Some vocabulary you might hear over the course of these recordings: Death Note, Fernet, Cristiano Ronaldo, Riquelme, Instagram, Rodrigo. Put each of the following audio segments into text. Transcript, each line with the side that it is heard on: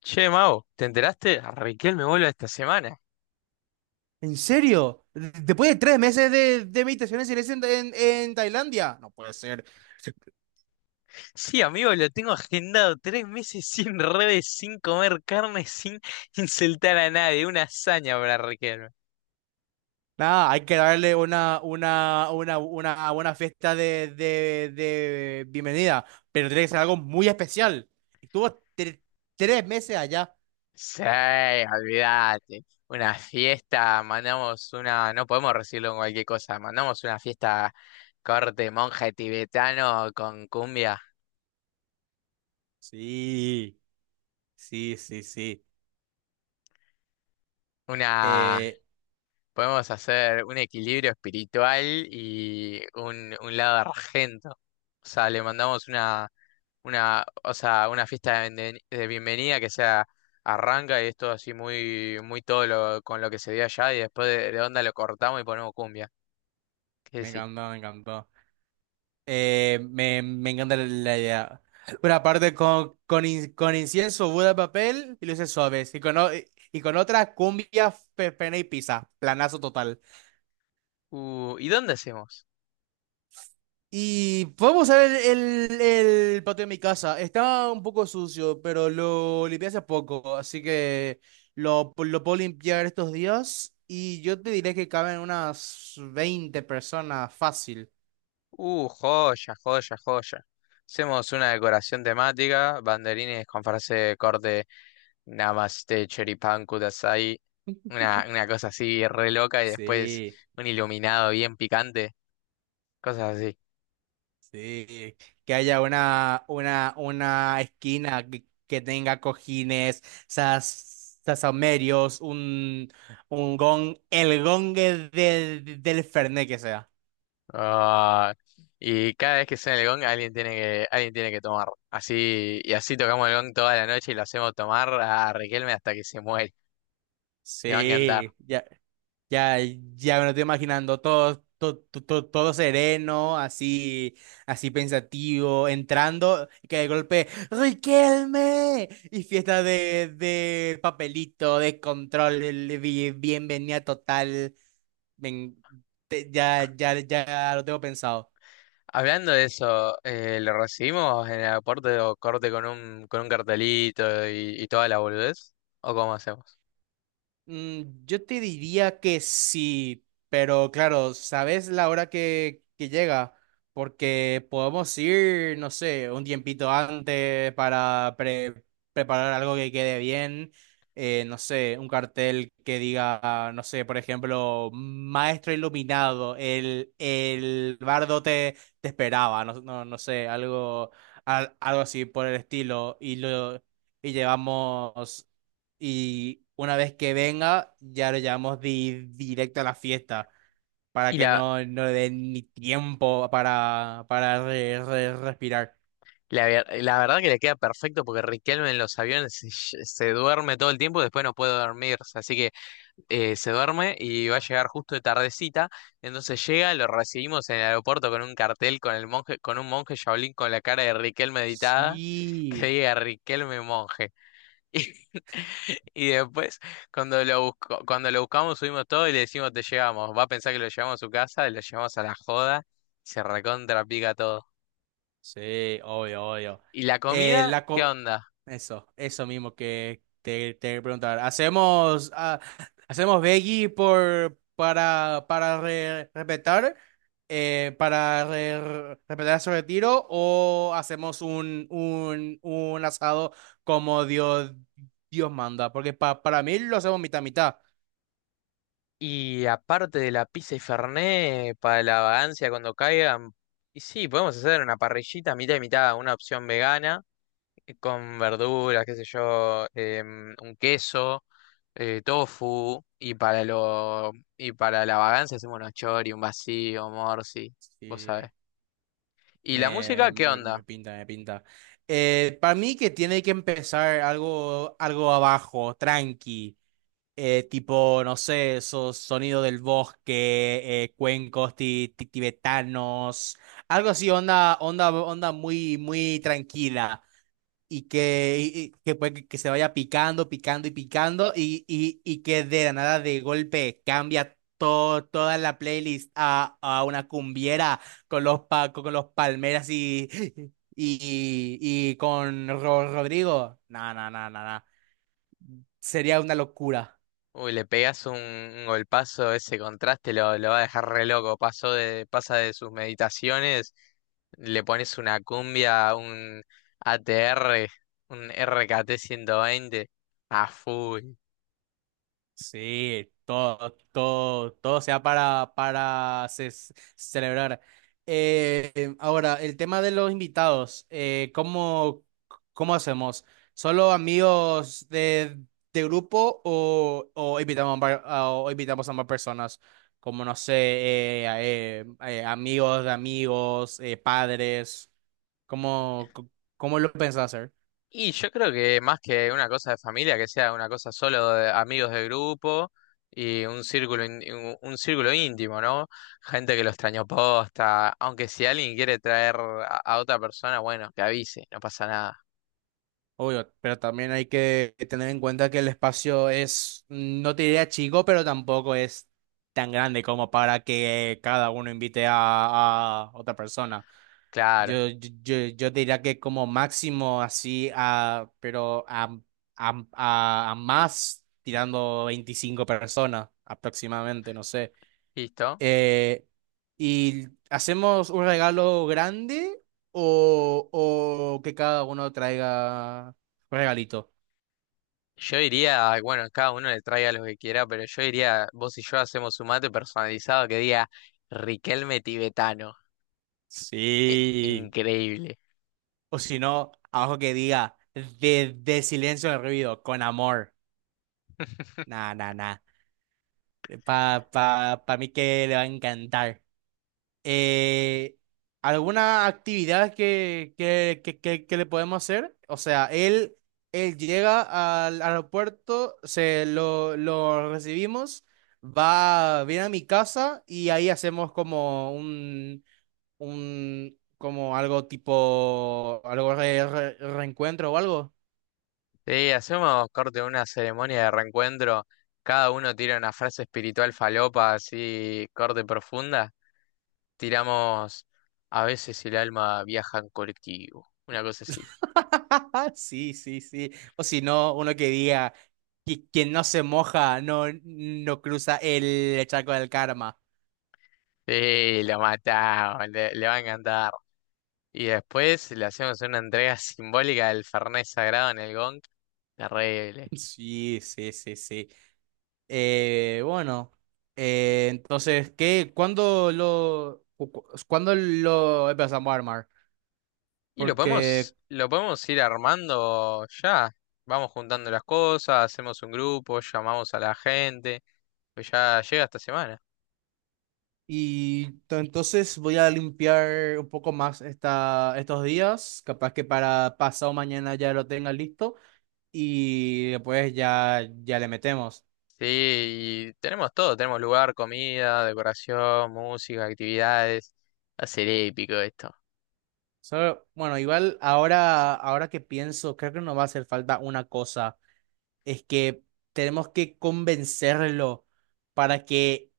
left: Che, Mau, ¿te enteraste? Raquel me vuelve esta semana.
right: ¿En serio? Después de 3 meses de meditaciones en Tailandia. No puede ser. Sí.
left: Sí, amigo, lo tengo agendado 3 meses sin redes, sin comer carne, sin insultar a nadie. Una hazaña para Raquel.
right: Nada, hay que darle una buena fiesta de bienvenida, pero tiene que ser algo muy especial. Estuvo 3 meses allá.
left: Sí, olvídate. Una fiesta, mandamos una. No podemos recibirlo con cualquier cosa. Mandamos una fiesta corte monje tibetano con cumbia.
right: Sí, sí, sí, sí.
left: Una.
right: Eh,
left: Podemos hacer un equilibrio espiritual y un lado argento. O sea, le mandamos una, o sea, una fiesta de bienvenida que sea arranca y es todo así muy, muy todo lo, con lo que se dio allá y después de onda lo cortamos y ponemos cumbia. ¿Qué
right: me
left: decís?
right: encantó, me encantó. Me encanta la idea. Una parte con incienso, Buda de papel y luces suaves. Y con otra, cumbia, pena y pizza. Planazo total.
left: ¿Y dónde hacemos?
right: Y podemos ver el patio de mi casa. Está un poco sucio, pero lo limpié hace poco. Así que lo puedo limpiar estos días. Y yo te diré que caben unas 20 personas fácil.
left: Joya, joya, joya. Hacemos una decoración temática, banderines con frase de corte Namaste Choripán Kudasai, una cosa así re loca y después
right: Sí.
left: un iluminado bien picante, cosas así.
right: Sí, que haya una esquina que tenga cojines, sasomerios, un gong, el gong del Fernet que sea.
left: Ah, y cada vez que suena el gong, alguien tiene que tomar. Así, y así tocamos el gong toda la noche y lo hacemos tomar a Riquelme hasta que se muere. Le va a encantar.
right: Sí, ya. Ya, ya me lo estoy imaginando todo, todo, todo, todo sereno, así, así pensativo, entrando, y que de golpe, ¡Riquelme! Y fiesta de papelito, de control, el bienvenida total. Ven, ya, ya, ya lo tengo pensado.
left: Hablando de eso, lo recibimos en el aeropuerto corte con un cartelito y, toda la boludez. ¿O cómo hacemos?
right: Yo te diría que sí, pero claro, ¿sabes la hora que llega? Porque podemos ir, no sé, un tiempito antes para preparar algo que quede bien. No sé, un cartel que diga, no sé, por ejemplo, Maestro Iluminado, el bardo te esperaba, no, no, no sé, algo, algo así por el estilo. Y llevamos. Y una vez que venga, ya lo llevamos directo a la fiesta para
left: Y
right: que no le den ni tiempo para respirar.
left: la verdad que le queda perfecto porque Riquelme en los aviones se duerme todo el tiempo y después no puede dormirse. Así que se duerme y va a llegar justo de tardecita. Entonces llega, lo recibimos en el aeropuerto con un cartel con el monje, con un monje Shaolin con la cara de Riquelme meditada, que
right: Sí.
left: diga Riquelme monje. Y, y después, cuando lo buscamos, subimos todo y le decimos te llevamos. Va a pensar que lo llevamos a su casa, lo llevamos a la joda, y se recontra pica todo.
right: Sí, obvio, obvio.
left: ¿Y la
right: Eh,
left: comida?
right: la
left: ¿Qué
right: co-
left: onda?
right: eso, eso mismo que te preguntar. ¿Hacemos veggie para respetar, respetar su retiro o hacemos un asado como Dios manda. Porque para mí lo hacemos mitad mitad.
left: Y aparte de la pizza y fernet, para la vagancia cuando caigan, y sí, podemos hacer una parrillita mitad y mitad, una opción vegana, con verduras, qué sé yo, un queso, tofu, y para lo, y para la vagancia hacemos unos chori, un vacío, morsi, vos sabés.
right: Sí.
left: ¿Y la
right: Me,
left: música qué
right: me- me
left: onda?
right: pinta, me pinta. Para mí que tiene que empezar algo, algo abajo, tranqui, tipo, no sé, esos sonidos del bosque, cuencos tibetanos, algo así, onda muy, muy tranquila y y que, pues, que se vaya picando, picando y picando y que de la nada de golpe cambia to toda la playlist a una cumbiera con los palmeras y, y, y con Rodrigo. No, no, no, no, no. Sería una locura.
left: Uy, le pegas un golpazo, ese contraste lo va a dejar re loco. Pasa de sus meditaciones, le pones una cumbia, un ATR un RKT 120 a full.
right: Sí, todo, todo, todo sea para celebrar. Ahora, el tema de los invitados, cómo hacemos? ¿Solo amigos de grupo o invitamos a, var- a- o invitamos a más personas? Como, no sé, amigos de amigos, padres. ¿Cómo, Cómo lo pensás hacer?
left: Y yo creo que más que una cosa de familia, que sea una cosa solo de amigos de grupo y un círculo íntimo, ¿no? Gente que lo extrañó posta. Aunque si alguien quiere traer a otra persona, bueno, que avise, no pasa nada.
right: Obvio, pero también hay que tener en cuenta que el espacio es, no te diría chico, pero tampoco es tan grande como para que cada uno invite a otra persona.
left: Claro,
right: Yo diría que como máximo así, pero a más tirando 25 personas aproximadamente, no sé.
left: listo.
right: Eh, ¿y hacemos un regalo grande o que cada uno traiga un regalito?
left: Yo diría, bueno, cada uno le traiga lo que quiera, pero yo diría, vos y yo hacemos un mate personalizado que diga Riquelme tibetano.
right: Sí.
left: Increíble.
right: O si no, abajo que diga, de silencio al ruido, con amor. Nah, nah, nah. Pa mí que le va a encantar. Eh, ¿alguna actividad que le podemos hacer? O sea, él llega al aeropuerto, se lo recibimos, viene a mi casa y ahí hacemos como un como algo tipo, algo reencuentro o algo.
left: Sí, hacemos corte una ceremonia de reencuentro. Cada uno tira una frase espiritual falopa, así, corte profunda. Tiramos, a veces el alma viaja en colectivo. Una cosa así.
right: Sí, sí, sí. O si no, uno que diga, Quien no se moja no cruza el charco del karma".
left: Sí, lo matamos, le va a encantar. Y después le hacemos una entrega simbólica del Fernet Sagrado en el Gong. Terrible.
right: Sí, sí, sí, sí. Bueno, entonces, ¿qué? Cuándo lo empezamos a armar?
left: Y lo podemos,
right: Porque,
left: lo podemos ir armando ya. Vamos juntando las cosas, hacemos un grupo, llamamos a la gente, pues ya llega esta semana.
right: y entonces voy a limpiar un poco más estos días, capaz que para pasado mañana ya lo tenga listo y después ya, ya le metemos.
left: Sí, y tenemos todo, tenemos lugar, comida, decoración, música, actividades. Va a ser épico esto.
right: Bueno, igual ahora, que pienso, creo que nos va a hacer falta una cosa. Es que tenemos que convencerlo para que,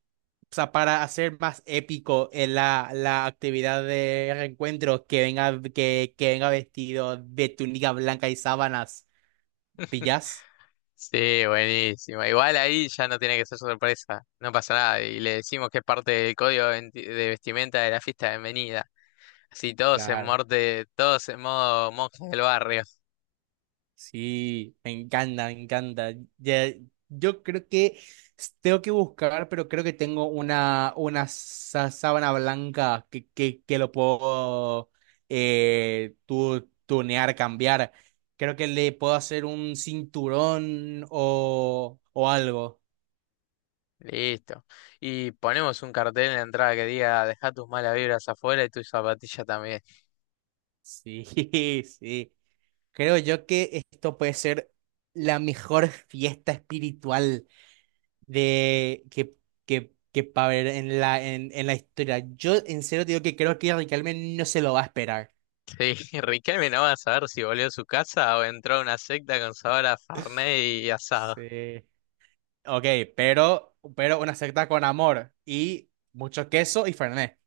right: o sea, para hacer más épico la actividad de reencuentro, que venga, que venga vestido de túnica blanca y sábanas, ¿pillas?
left: Sí, buenísimo. Igual ahí ya no tiene que ser sorpresa, no pasa nada. Y le decimos que es parte del código de vestimenta de la fiesta de bienvenida. Sí, todos en
right: Claro.
left: morte, todos en modo monje del barrio.
right: Sí, me encanta, me encanta. Ya, yo creo que tengo que buscar, pero creo que tengo una sábana blanca que lo puedo tunear, cambiar. Creo que le puedo hacer un cinturón o algo.
left: Listo. Y ponemos un cartel en la entrada que diga, deja tus malas vibras afuera y tus zapatillas también.
right: Sí, sí. Creo yo que esto puede ser la mejor fiesta espiritual de que para ver en en la historia. Yo en serio digo que creo que Riquelme no se lo va a esperar.
left: Sí, Riquelme no va a saber si volvió a su casa o entró a una secta con sabor a Fernet y asado.
right: Sí. Ok, pero una secta con amor y mucho queso y fernet.